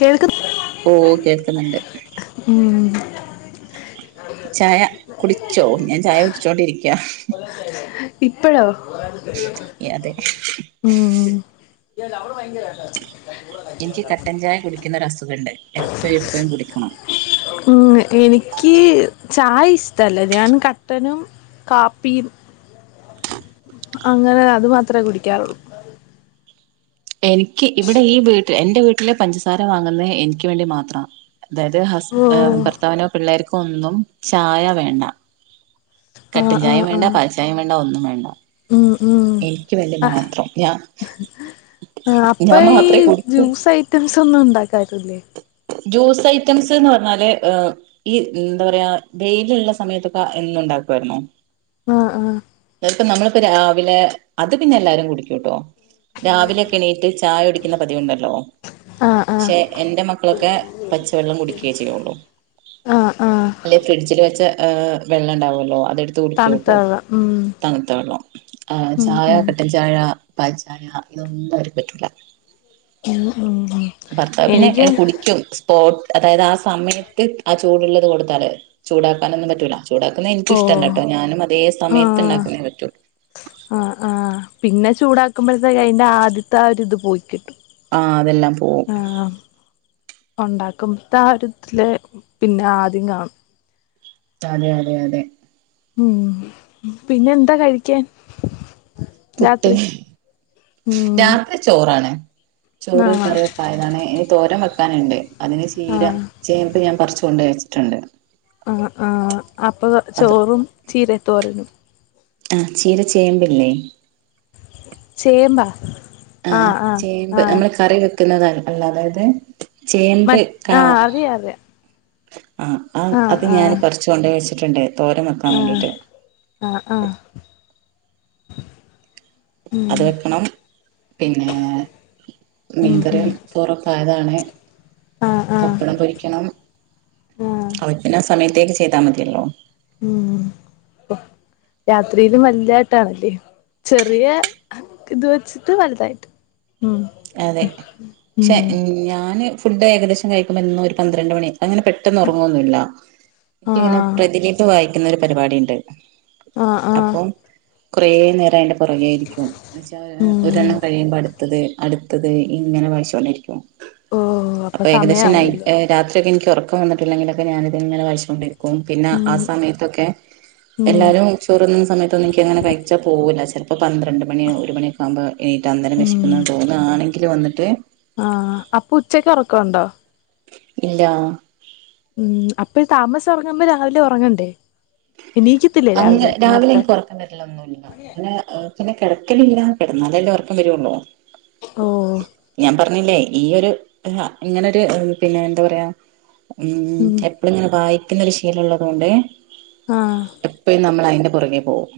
കേൾക്ക്ന്ന്‌ ഓ കേൾക്കുന്നുണ്ട് മ് ചായ കുടിച്ചോ ഞാൻ ചായ കുടിച്ചോണ്ടിരിക്യാ ഇപ്പഴോ മ് എനിക്ക് കട്ടൻ ചായ കുടി ന്നൊരസുഖണ്ട് എപ്പഴെപ്പഴും കുടിക്കണം ഉം എനിക്ക് ചായ ഇഷ്ടല്ല ഞാൻ കട്ടനും കാപ്പിയും അങ്ങനെ അത് മാത്രേ കുടിക്കാറുള്ളു എനിക്ക് ഇവിടെ ഈ വീട്ടിൽ എന്റെ വീട്ടി പഞ്ചസാര വാങ്ങുന്നത് എനിക്ക് വേണ്ടി മാത്ര അതായത് ഹസ് ഓ ഭർത്താവിനോ പിള്ളേർക്കോ- പ്പൊന്നും ചായ വേണ്ട ആഹ് കട്ടൻ ചായ ആഹ് വേണ്ട ആഹ് പാൽ ചായ വേണ്ട ഒന്നും വേണ്ട ഉം ഉം എനിക്ക് വേണ്ടി മാത്രം ഞാ ആ അപ്പം ഈ ജ്യൂസ്‌ ഐറ്റംസ് ഒന്നും ഉണ്ടാക്കാറില്ലേ ജ്യൂസ്‌ ഐറ്റംസ് എന്ന് പറഞ്ഞാൽഎന്താ പറയാ വെയിൽ ഉള്ള സമയത്ത് പ എന്നും ഉണ്ടാകുമായിരുന്നു ആ ആ ഇപ്പം നമ്മൾ ഇപ്പൊ രാവിലെ അത് പിന്നെ എല്ലാരും കുടിക്കും ട്ടോ രാവിലെക്കെ എണീറ്റ് ചായ കുടിക്കുന്ന പതിവുണ്ടല്ലോ ആഹ് ആഹ് ആഹ് പക്ഷേ എന്റെ മക്കളൊക്കെ പച്ചവെള്ളം കുടിക്കെ ചെയ്യുള്ളു ആഹ് ആഹ് അല്ലെ ഫ്രിഡ്ജിൽ വെച്ച വെള്ളം ഉണ്ടാവല്ലോ അത് എടുത്തു തണുത്ത കുടിക്കും വെള്ളം ഉം തണുത്ത വെള്ളം ഉം ചായ കട്ടൻ ചായ പാൽ ചായ ഇതൊന്നും ഓര്ക്കു പറ്റൂല മ്മ് മ്മ് ഭർത്താവ് പിന്നെ കുടിക്കും സ് ഹോട് അതായത് ആ സമയത്തു ചൂടുള്ളത് കൊടുത്താൽ ചൂടാക്കാനൊന്നും പറ്റൂല ചൂടാക്കുന്ന എനിക്കും ഓ ഇഷ്ടമല്ലട്ടോ ഞാനും അതെ സമയത്ത് ആഹ് ഉണ്ടാക്ക്ണെ പറ്റുള്ളൂ ചൂടാക്കുമ്പഴത്തെക്ക് അതിന്റെ ആദ്യത്തെ അത് ഇത് പോയി കിട്ടും ആ അതെല്ലാം പോകും ഉണ്ടാക്കുമ്പോതെ ആ ഒരു ഇതിലെ പിന്നെ ആദ്യം കാ അതെ അതെ അതെ മ് പിന്നെ എന്താ കഴിക്കാൻ പുട്ട് രാത്രി ഉം രാത്രി ചോറാണ് ചോറ് ആഹ് കറി ഒക്കെ ആയതാണ് ഇനി തോരൻ വെക് വെക്കാനുണ്ട് അതിന് ചീര ആഹ് ചേമ്പ് ഞാൻ പറിച്ചുകൊണ്ട് വെച്ച് [unintelligible] ച്ചുണ്ട് ആ ആ അപ്പം അത് ചോറും ചീര തോരനും ആ ചീര ചേമ്പില്ലേ ചേമ്പ ആ ചേമ്പ് നമ്മള് കറി വെ ക്കണത് അല്ലാ [unintelligible] മറ്റ് ആ അറിയാം അറിയാം ഹ ആഹ് അത് ഞാൻ ആഹ് പറിച്ചോണ്ട് വെച്ച് [unintelligible] തോരൻ വെക്കാൻ വേണ്ടീട്ട് ആഹ് ആഹ് ആഹ് [inaudible] ഉം അത് വെക്കണം പിന്നെ മീൻ ഉം കറി ഉം [unintelligible] ആഹ് ആഹ് പപ്പടം പൊരിയ്ക്കണം ആഹ് [unintelligible] സമയ [unintelligible] ചെയ്ത മതിയല്ലോ മ് രാത്രില് വലുതായിട്ട് ആണ് അല്ലെ ചെറിയ ഇത് വെച്ചിട്ട് വലുതായിട്ട് ഉം അതേയ് ഉം പക്ഷെ ഞാന് ഫുഡ്‌ ഏകദേശം കഴിക്കുമ്പോ എന്നും ഒരു പന്ത്രണ്ട് മണി ഒക്കെ ഞാൻ അങ്ങനെ പെട്ടന്ന് ഉറങ്ങു ഒന്നുയില്ല എനിക്കിങ്ങനെ ആഹ് [unintelligible] വായിക്കുന്ന ഒരു പരിപാടി [unintelligible] ആ ആ കൊറേ നേരം അതിന്റെ പിറകെ ആയിരിക്കും എന്ന് വെച്ച ഉം ഒരെണം കഴിയുമ്പോ അടുത്തത് അടുത്തത് ഇങ്ങനെ വായിച്ചോണ്ട് ഇരിക്കും ഓ അപ്പൊ അപ്പ ഏകദേശം നൈറ്റ്‌ സമയാവൂല്ലേ ആ രാത്രി ഒക്കെ എനിക്ക് ഉറ ഇക്ക വന്നിട്ടില്ലെങ്കിലൊക്കെ ഞാൻ ഇത് ഇങ്ങനെ വായിച്ചോണ്ട് ഇരി അപ്പം പിന്നെ ഉം ആ സമയത്ത് ഒക്കെ ഉം എല്ലാവരും ചോറുണ്ണുന്ന സമയതൊന്നും എനിക്ക് അങ്ങനെ കയിച്ച പോവൂല്ല ചെല പന്ത്രണ്ട് മണി ആവും ഒരു മണി ആവുമ്പോ എന്നിട്ട് അന്നേരം വിശക്കുന്ന് എന്ന് അ അപ്പൊ ഉച്ചക്ക് ഉറ [unintelligible] ണ്ടോ ഇല്ല മ് അപ്പൊ താമസിച്ച് ഉറങ്ങുമ്പോ രാവിലേ ഉറങ്ങണ്ടേ എണീക്കത്തില്ലേ അങ്ങ് രാവിലെ നേരത്തെ എനിക്ക് ഉറക്കം വരില്ല അങ്ങനെ അങ്ങനെ കിടക്കാല്ലില്ല കിടന്നാൽ അല്ലെ ഉറക്കം വരോള് ഓ ഓ ന്നില്ലേ ഈ ഒരു അ ഇങ്ങനൊരു പിന്നെ ന്താ പറയാ മ് ഉം എപ്പഴിങ്ങനെ വായി ശീലം ഒള്ളത് കൊണ്ട് ആഹ് എപ്പഴും നമ്മൾ അതിന്റെ പിറകെ പോവും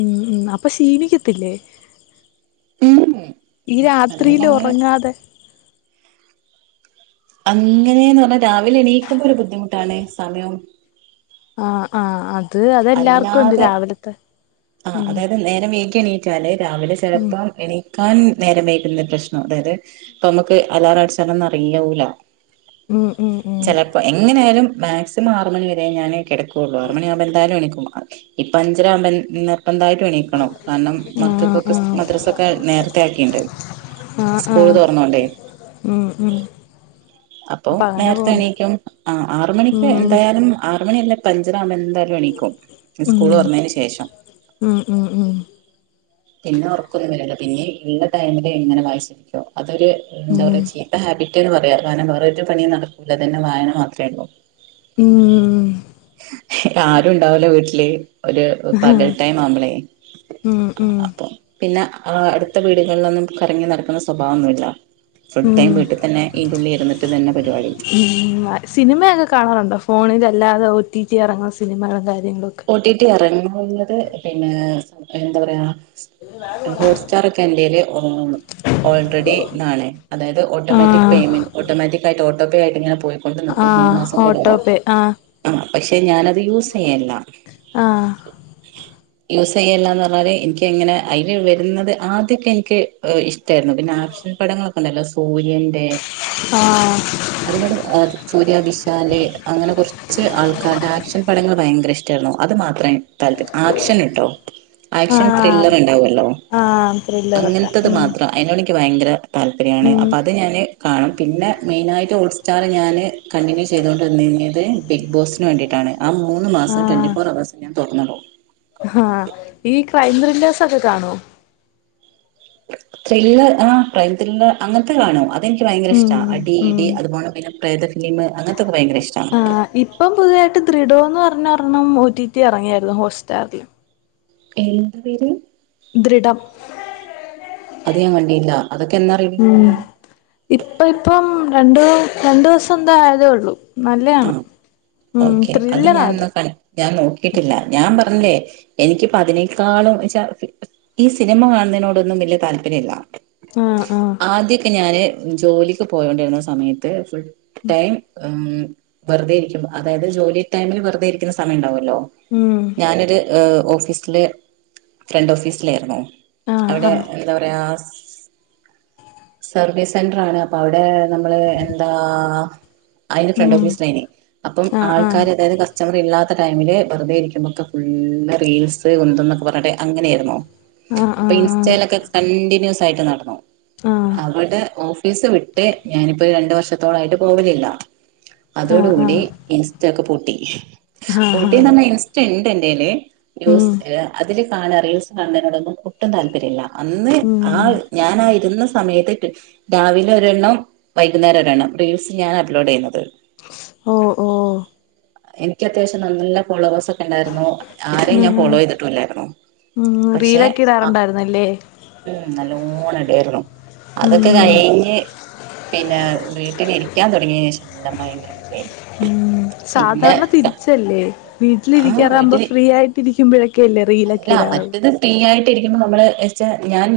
ഉം ഉം അപ്പ ഷിണിക്കത്തില്ലേ ഏഹ് ഈ രാത്രിയിലുറങ്ങാതെ അങ്ങനെന്നർഞ്ഞ രാവിലെ എണീക്കുമ്പൊ ഒരു ബുദ്ധിമുട്ടാണ് സമയം ആഹ് ആഹ് അ അല്ലാതെ ഉം നേരം വൈകി എണീറ്റാല് രാവിലെ ഉം ചെൽപ്പം ക്കാൻ നേരം വൈകുന്ന പ്രശ്നം ഉണ്ട് അതയത് പ നമ്മക്ക് അലാറം അടച്ച ഒന്നും അറിയൂല ഉം ഉം ഉം ചെലപ്പൊ എങ്ങനെയാലും മാക്സിമം ആറ് മണി വരെ ഞാന് കെടക്കും ക്കുള്ളു ആറ് മണി അവ്മ്പേന് ണിക്കും ഇപ്പ അഞ്ചര ആവുമ്പന്നെ ന്തായിട്ടും എണീക്കണം കാരണം ആഹ് മക്കൾക്കൊക്കെ ആഹ് മദ്രസൊക്കെ നേരത്തെ ആക്കിണ്ട് ആഹ് സ്കൂൾ ആഹ് തറന്നോണ്ടേ ഉം ഉം അപ്പ അപ്പൊ അങ്ങനെ നേരത്തെ പോണ്ട് എണീക്കും ഉം ആറുമണിക്ക് എന്തായാലും ആറുമണിയല്ല ക്കഞ്ചരാവ്മ്പ എന്ത ക്കും സ്കൂള് ഉം തൊറന്നെനു ശേഷം ഉം ഉം ഉം ഉം പിന്നെ ഉറക്കൊന്നു വെര്ണ്ല്ല പിന്നെ ഇള്ള ടൈമില് ഇങ്ങനെ വായ്ച്ചിരിക്കും അ റ്റൊര് എന്താ ഉം പറയാ ചീത്ത ഹാബിറ്റ്ന്ന് പറയാ വാനം വേറൊരു പണി നടക്കൂല ഇതന്നെ വായന മാത്രേള്ളൂ ഉം ആ ഓലെ വീട്ടില് ഓല് ഓ പകൽ ടൈമാവുമ്പളെ ഉം ആ ഉം അപ്പം പിന്നെ അ അടുത്ത വീടുകള്ലൊന്നും കറങ്ങി നടക്ക്ണ സ്വഭാവൊന്നുല്ല ഫുൾടൈം ഉം വീട്ട്തന്നെ ഈന്റുള്ളി ഇരുന്ന്ട്ട് തന്നെ പര്പാടി സിനിമയൊക്കെ കാണാറുണ്ടോ ഫോണിലല്ലാതെ ഓറ്റിറ്റി എറങ്ങ സിനിമാ ഓട്ടിട്ടി എറങ്ങും മുന്നത്തെ പിന്നേ അയ്ന് ന്താപറയാ ഹോട്ട്സ്റ്റാറൊക്കെ എന്റേല് ഓ ഓൾറെഡിതാണ് അതായത് ഓട്ടോമാറ്റിക് ആഹ് പേയ്മെന്റ് ഓട്ടോമാറ്റിക്കായ്ട്ട് ഓ ട്ടൊക്കായിട്ടിങ്ങനെ പോ ആഹ് ഓട്ടോപേ ആ ആ പക്ഷെ ഞാന ത് യൂസയ്യല്ല ആഹ് യൂസ് ചെയ്യല്ലാന്ന് പറഞ്ഞാല് എനിക്ക് അങ്ങനെ അയ്ന് വരുന്നത് ആദ്യൊക്കെ എനിക്ക് ഇഷ് ട്ടായിരുന്നു. പിന്നെ ആക്ഷൻ പടങ്ങളൊ ഉണ്ടല്ലോ സൂര്യന്റെ ആഹ് [unintelligible] ലാല് അങ്ങനെ കുറച്ച് ആൾക്കാര്ടെ ആക്ഷൻ പടങ്ങള് ഭയങ്കര ഇഷ് രുന്നു അതു മാത്രെ [unintelligible] ആക്ഷന്ട്ടോ ആക്ഷൻ ആഹ് ത്രില്ലറ് ഇണ്ടാവുലോ ആഹ് ത്രില്ലറൊക്കെ അങ്ങനത്തത് ഉം മാത്രം അയിനോടെനിക്ക് ഭയങ്കര താല്പര്യാണ് ഉം അപ്പൊ അത് ഞാന് കാണും പിന്നെ മെയിനായിട്ട് ഓൾ [unintelligible] ഞാന് കണ്ടിന്യൂ ചെയ്‌തോണ്ടിരുന്നത് ബിഗ് ബോസിന് വേണ്ടിട്ടാണ് ആ മൂന്ന് മാ ആഹ് ആ ഈ [unintelligible] ത്രില്ലെഴ്‌സൊക്കെ കാണോ ത്രില്ലെർ ആ ക്രൈം ത്രില്ലർ അങ്ങനത്തെ കാണും അത് എനിക്ക് ഭയങ്കര ഉം ഇഷ്ട്ട അടി ഇ ടി ഉം അത് പോലെ പിന്നെ പ്രേത ഫിലിമ് അങ്ങനതൊക്കെ ഭയങ്കര ഇഷ്ട്ടാണ് ആ ഇപ്പം പുതിതായിട്ട് തൃഡോ ന്ന് ഒരെണ്ണം പുതിത് ഇറങ്ങ്യരുന്നു ഹോട്ട് സ്റ്റാറില് [unintelligible] പേര് ദൃടം അത് ഞാൻ കണ്ടീല ഉം ഇപ്പൊ ഇപ്പം രണ്ടു രണ്ടുസെന്ത്യ ആയതേ ഉള്ളു ഉം ഓക്കേ അത് ഞാനെന്ന കണ്ട് ഞാൻ നോക്കിട്ടില്ല ഞാൻ പറഞ്ഞെ എനിക്കിപ്പോ അതിനേക്കാളും ന്നച്ചാ ഈ സിനിമ കാണുന്നതിനോടൊന്നും വലിയ താല്പര്യല്ല ആഹ് ആഹ് ആദ്യൊക്കെ ഞാന് ജോലിക്ക് പോയൊണ്ടിരുന്ന സമയത്ത് ഫുൾ ടൈം ഉം വെറുതെ ഇരിക്കുമ്പോ അതായത് ജോലി ടൈംല് വെറുതെ ഇരിക്കുന്ന സമയണ്ടാവുലോ ലോ ഉം ഞാനൊര് ഏഹ് ഓഫീസില് ഫ്രണ്ട് ഓഫീസില് ആയിരുന്നു ആഹ് അവടെ ആഹ് എന്താ പറയാ സർവീസ് സെന്ററ് ആണ് അപ്പൊ അവിടെ നമ്മള് എന്താ അയിന്റെ ഫ്രണ്ട് ഉം ഓഫീസ് ന്നേനെ അപ്പം ആഹ് ആഹ് ആൾക്കാര് അതായത് കസ് സ്റ്റമറില്ലാത്ത ടൈമില് വെറുതെ ഇരിക്കുമ്പോക്കെ ഫുള്ള് റീൽസ് കുന്തോം ന്നൊക്കെ പറഞ്ഞിട്ട് അങ്ങനായിരുന്നു ആഹ് ആഹ് അപ്പൊ ഇൻസ്റ്റലൊക്കെ കണ്ടിന്യൂസ് ആയി നടന്നു ആഹ് എന്നിട്ട് ഓഫീസ് വിട്ട് ഞാനിപ്പോ രണ്ട് വർഷത്തോളയിട്ട് പോകുന്നില്ല ആഹ് അതോടു ആഹ് കൂടി ഇൻസ് റ്റ ഒക്കെ പൂട്ടി ആഹ് ആഹ് പൂട്ടിന്ന് പറഞ്ഞ ഇൻസ്റ്റ ഇണ്ട് എന്റെല് ഉം ന്യൂസ്‌ അതില് കാണാ റീൽസ് കാണനോടൊന്നും ഒട്ടും താല്പര്യല്ല അന്ന് ആ ഉം ഞാനാ ഇരുന്ന സമയത്ത് രാവിലെ ഒരെണ്ണം വൈകുന്നേരം ഒരെണ്ണം റീൽസ് ഞാൻ അപ്‌ലോഡ് ചെയുന്നത് ഓ ഓ എനിക്കത്യാവശ്യം നല്ല ഫോള്ളോവെർസ് ഒക്കെ ഇണ്ടാരുന്നു ആരെയും ഞാൻ ഉം ഫോളോ ചെയ്തിട്ടും ഇല്ലാരുന്നു ഉം പക്ഷെ റീലൊക്കെ ആ ഇടാറുണ്ടായിരുന്നല്ലേ ഉം നല്ലോണം ഇണ്ടാരുന്നു അതൊക്കെ ഉം കയിഞ്ഞ് പിന്നെ വീട്ടിലിരിക്കാൻ തുടങ്ങിയ ശേഷല്ലാ ഭയങ്കര മടിയായി ഉം പിന്നെ സാധാരണ തിരിച്ചല്ലേ ആഹ് വീട്ടിലിരിക്കാറാവുമ്പോ വീട്ടില് ഫ്രീ ആയിട്ട് ഇരിക്കും. [unintelligible] ക്കല്ലേ റീലൊക്കെ ഇടാറു ട്ടിലിരിക്കുമ്പ നമ്മള്ച്ച ഞാൻ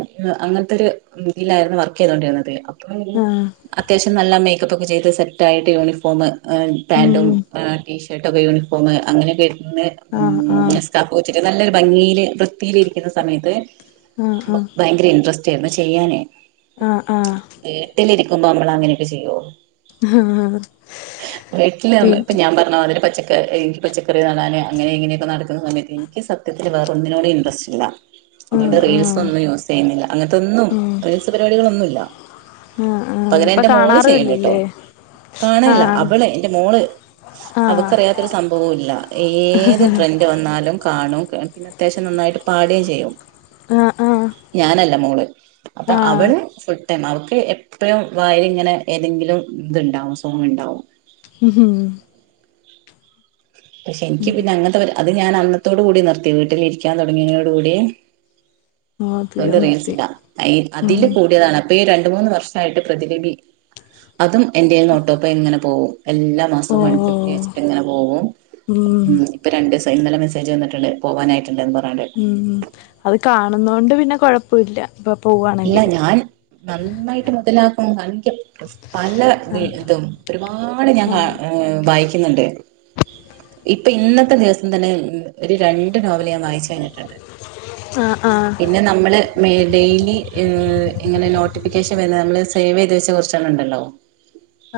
അങ്ങനത്തെ ഒരു ഇതിയിലായിരുന്നു വർക്ക് ചെയ്തോണ്ടിരുന്നത് ആഹ് അത്യാവശ്യം നല്ല മേ ക്കപ്പൊക്കെ ചെയ്ത് സെറ്റായിട്ട് യൂണിഫോമ് പാൻറും ഉം ഏ ടീ ഷ [unintelligible] യൂണിഫോമ് അങ്ങനൊക്കെ ആഹ് ആഹ് [unintelligible] നല്ലൊരു ഭംഗിയില് വൃത്തിയില് ഇരിക്കുന്ന സമയത്ത് ഭയങ്കര ഇൻട്രസ്റ്റ് ചേർന്ന് ചെയ്യാനേ ആ ആ നമ്മളങ്ങനൊക്കെ ചെയ്യുവോ ആഹ് വീട്ടില് ഞാൻ പി ഇപ്പൊ ഞാൻ പറഞ്ഞ പോലൊരു പച്ചക്ക ഒക്ക എനി പച്ചക്കറി നടാൻങ്ങനെങ്ങനൊക്കെ നടക്കുന്ന സമയത്ത്ഞ്ഞ ക്ക് സത്യത്തി വേറ ഒന്നിനോടെ ഇൻട്രറസ്റ്റ് ഇല്ല അതോണ്ട് ആഹ് റീൽസ് ആഹ് ഒന്നും യൂസ് ചെയ്യുന്നില്ല അങ്ങനത്തൊന്നും ഉം റീൽസ് പരിപാടികളൊന്നുല്ല ആഹ് ആഹ് പകരെ ഇപ്പൊ എന്റെ മോള് കാണാറും ചെയ്യണ്ട കേട്ടോ ഇല്ലല്ലേ കാണാനില്ല ആഹ് അവള് എന്റെ മോള് ആഹ് അവക്കറിയാത്തൊരു സംഭവോല്ല ഏത് ട്രെൻഡ് വന്നാലും ആണോ ക്ക അത്യാവശ്യം നന്നായിട്ട് പാടേയും ചെയ്യും ആഹ് ആഹ് ഞാനല്ല മോള് അപ്പൊ ആഹ് അവള് സെ തന്നെ അവൾക്ക് എപ്പഴും വായേല്ങ്ങനെ ഏതെങ്കിലും ഇത്ണ്ടാവും സോങ്ണ്ടാവും ഉം പക്ഷെ എനിക്ക് പിന്നെ അങ്ങനത്തെ അത് ഞാൻ അന്നത്തോടു കൂടി നിർത്തി വീട്ടിലിരിക്കാൻ തുടങ്ങിയോടു കൂടി ആഹ് തീരെ രണ്ട് നിർത്തി റീൽസ്ടാ അയ്യ് ഉം അതില് കൂടിയതാണ് അപ്പെ ര രണ്ട് മൂന്ന് വർഷായിട്ട് പ്രതിലിബി അതും എന്റേന്ന് ഒട്ടൊപ്ലേ ആയിങ്ങനെ പോവും എല്ലാ മാസവും വൺഫിഫ്റ്റി ഓഹ് വെച്ചിട്ടങ്ങനെ പോവും ഉം പ്പൊ രണ്ടീസായി ഇന്നലെ മെസ്സേജ് വന്നിട്ടുണ്ട് പോവാനായിട്ടുണ്ട്ന്ന് പറ്ഞ്ഞാണ്ട് ഉം അത് കാണുന്നോണ്ട് പിന്നെ കൊഴപ്പയില്ല ഇല്ല ഞാൻ നന്നായിട്ട് മൊതലാ ക്കും അഞ്ചട്ടോ നല്ല ആഹ് വെയിറ്റ്ട്ടും ഒരുപാട് ഞാൻ വാ ആഹ് ഏ വായിക്കുന്നുണ്ട് ഇപ്പം ഇന്നത്തെ ദിവസം തന്നെ ഒര് ര ണ്ട് നോവല് ഞാൻ വായിച്ചു കഴിഞ്ഞിട്ടുണ്ട്. ആഹ് ആഹ് പിന്നെ നമ്മള് മേ ഡെയിലി ല് ഇങ്ങനെ നോട്ടിഫിക്കേഷൻ വര്ന്നെ നമ്മൾ സേവയ്ത് വെച്ച കുറച്ചെണ്ണം ഉണ്ടല്ലോ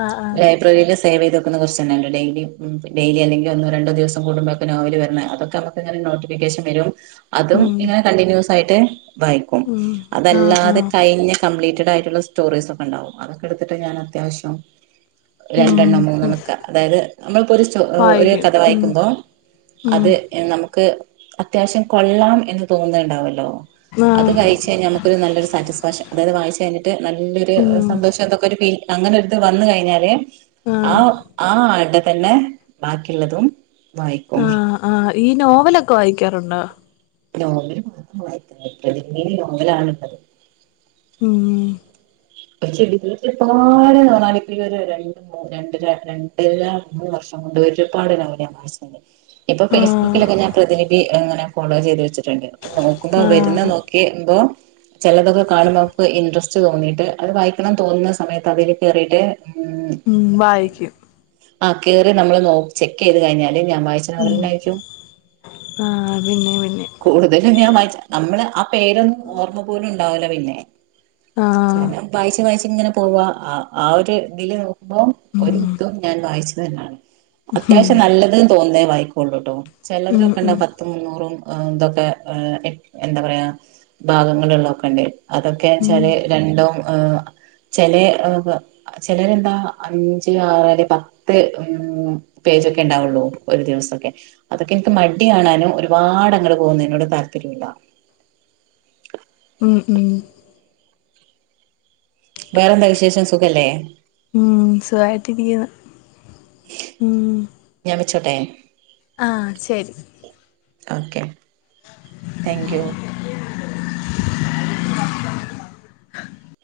ആഹ് ആഹ് ലൈബ്രറീല് സേവയ്ത് വെക്കുന്ന കൊറ്ച്ചണ്ണണ്ട് ഡെയിലി ഉം ഡെയിലി അല്ലെങ്കിൽ ഒന്നോ രണ്ടോ ദിവസം കൂടുമ്പോക്കെ നോവൽ വരുന്നെ അതൊക്കെ നമ്മക്ക്ങ്ങനെ നോട്ടിഫിക്കേഷൻ വരും അതും ഉം ഇങ്ങനെ കണ്ടിന്യൂസ് സായിട്ട് വായിക്കും ഉം ആഹ് അല്ലാതെ ആഹ് കയിഞ്ഞ കമ്പ്ലീറ്റടായിട്ടുള്ള സ്റ്റോറീസ്യൊക്കണ്ടാവും അതൊക്കെ എടുത്തിട്ട് ഞാൻ അത്യാവശ്യം ഉം രണ്ടെണ്ണം ഉം മൂന്നെണ്ണൊക്കെ അതായത് അമ്മൾ പ്പോ ഒര് സ്റ്റേ ഓ ഒരു വായിക്കും കഥ ഉം വായിക്കുമ്പോൾ ഉം അത് ഏ നമുക്ക് അത്യാവശ്യം കൊള്ളാം എന്ന് തോന്നുന്നണ്ടാവല്ലോ അത് ആഹ് വായിച്ച് കഴിഞ്ഞാൽ നമ്മ ഒര് സാറ്റിസ്ഫാക്ഷൻ അതായത് വായിച്ച് കഴിഞ്ഞ് ട്ട് നല്ലൊര് ഉം സന്തോഷം തൊക്കൊരു ഫീല് അങ്ങനെട്ത്ത് വന്ന് കഴിഞ്ഞാല് ആ ആഹ് ആ ആട്- പിന്നെ ബാക്കിയുള്ളതും വായിക്കും ആഹ് ആഹ് ഈ നോവൽ ഒക്കെ വായിക്കാറുണ്ടോ നോവൽ ഒക്കെ വായിക്കും നിന്നെ നോവലാണുള്ളത്- മ് [unintelligible] രണ്ടുമൂന്നു വർഷം കൊണ്ട് ഒരുപാട് നോർവൽഞാൻ വായിച്ചിണ്ട്- ഇപ്പം ആഹ് ഫെയ്സ്ബുക്കിലൊക്കെ ഞാൻ പ്രതിനിധി ഇങ്ങനെ ഫോളോ ചെയ്തു വച്ചിട്ടുണ്ട് നോക്കുമ്പോൾ വരുന്ന ആഹ് നോക്കി എന്തോ ചെലതൊക്കെ കാണുമ്പം നമുക്ക് ഇൻട്രസ്റ്റ് തോന്നീട്ട് അത് വായിക്കണം ന്ന് തോന്ന്ന്ന സമയത്ത് അതില് കേറീട്ട് ഉം വായി ക്ക്യും ആ കേറി നമ്മൾ നോ ചെക്ക്യ്ത് കഴിഞ്ഞാല്- ഞാൻ വായിച്ച നോവലെന്നായിരിക്കും ആഹ് പിന്നെ പിന്നെ കൂടുതലും ഞാൻ വായിച്ച [inaudible] നമ്മള് പേരും ഓർമ്മ പോലു ഉണ്ടാവുല്ല പിന്നെ ആഹ് ദനം വായിച്ചു വായിച്ചു ഇങ്ങനെ പോവാ ആ ആ ഒരു ഇതില് ഇപ്പോ ഉം ഒരു ബുക്കും ഞാൻ വായിച്ചു [inaudible] ഉം അത്യാവശ്യം നല്ലത് തോന്ന വാങ്ങിക്കോള്ളുട്ടോ ഉം ഉം ചെല്ലവരൊക്കെണ്ടാവും പത്തും മുന്നൂറും അ ഇതൊക്കെ എന്താ പറയാ ഭാഗങ്ങ ള്ളൊക്കെണ്ടാ യിനി ഉം അതൊക്കെന്ന്വെച്ചാല് രണ്ടോ ഏഹ് ചെലെ ചെലരെന്താ അഞ്ച് ആറ്‌ പത്ത് പേജൊക്കെ ഇണ്ടാവുള്ളൂ ഒരു ദിവസൊക്കെ അതൊക്കെ ഇൻക്ക് മടി ആണാനും ഒരുപാട് അങ്ങെട് പോന്ന് എന്നോട് ത [unintelligible] [inaudible] ഉം ഉം വേറെന്താ വിശേഷം സുഖല്ലേ ഉം സുഖായിട്ടിരിക്കുന്നു ഉം ചൊട്ടെ [unintelligible] ആഹ് ശരി ഓക്കെ തേങ്ക് യൂ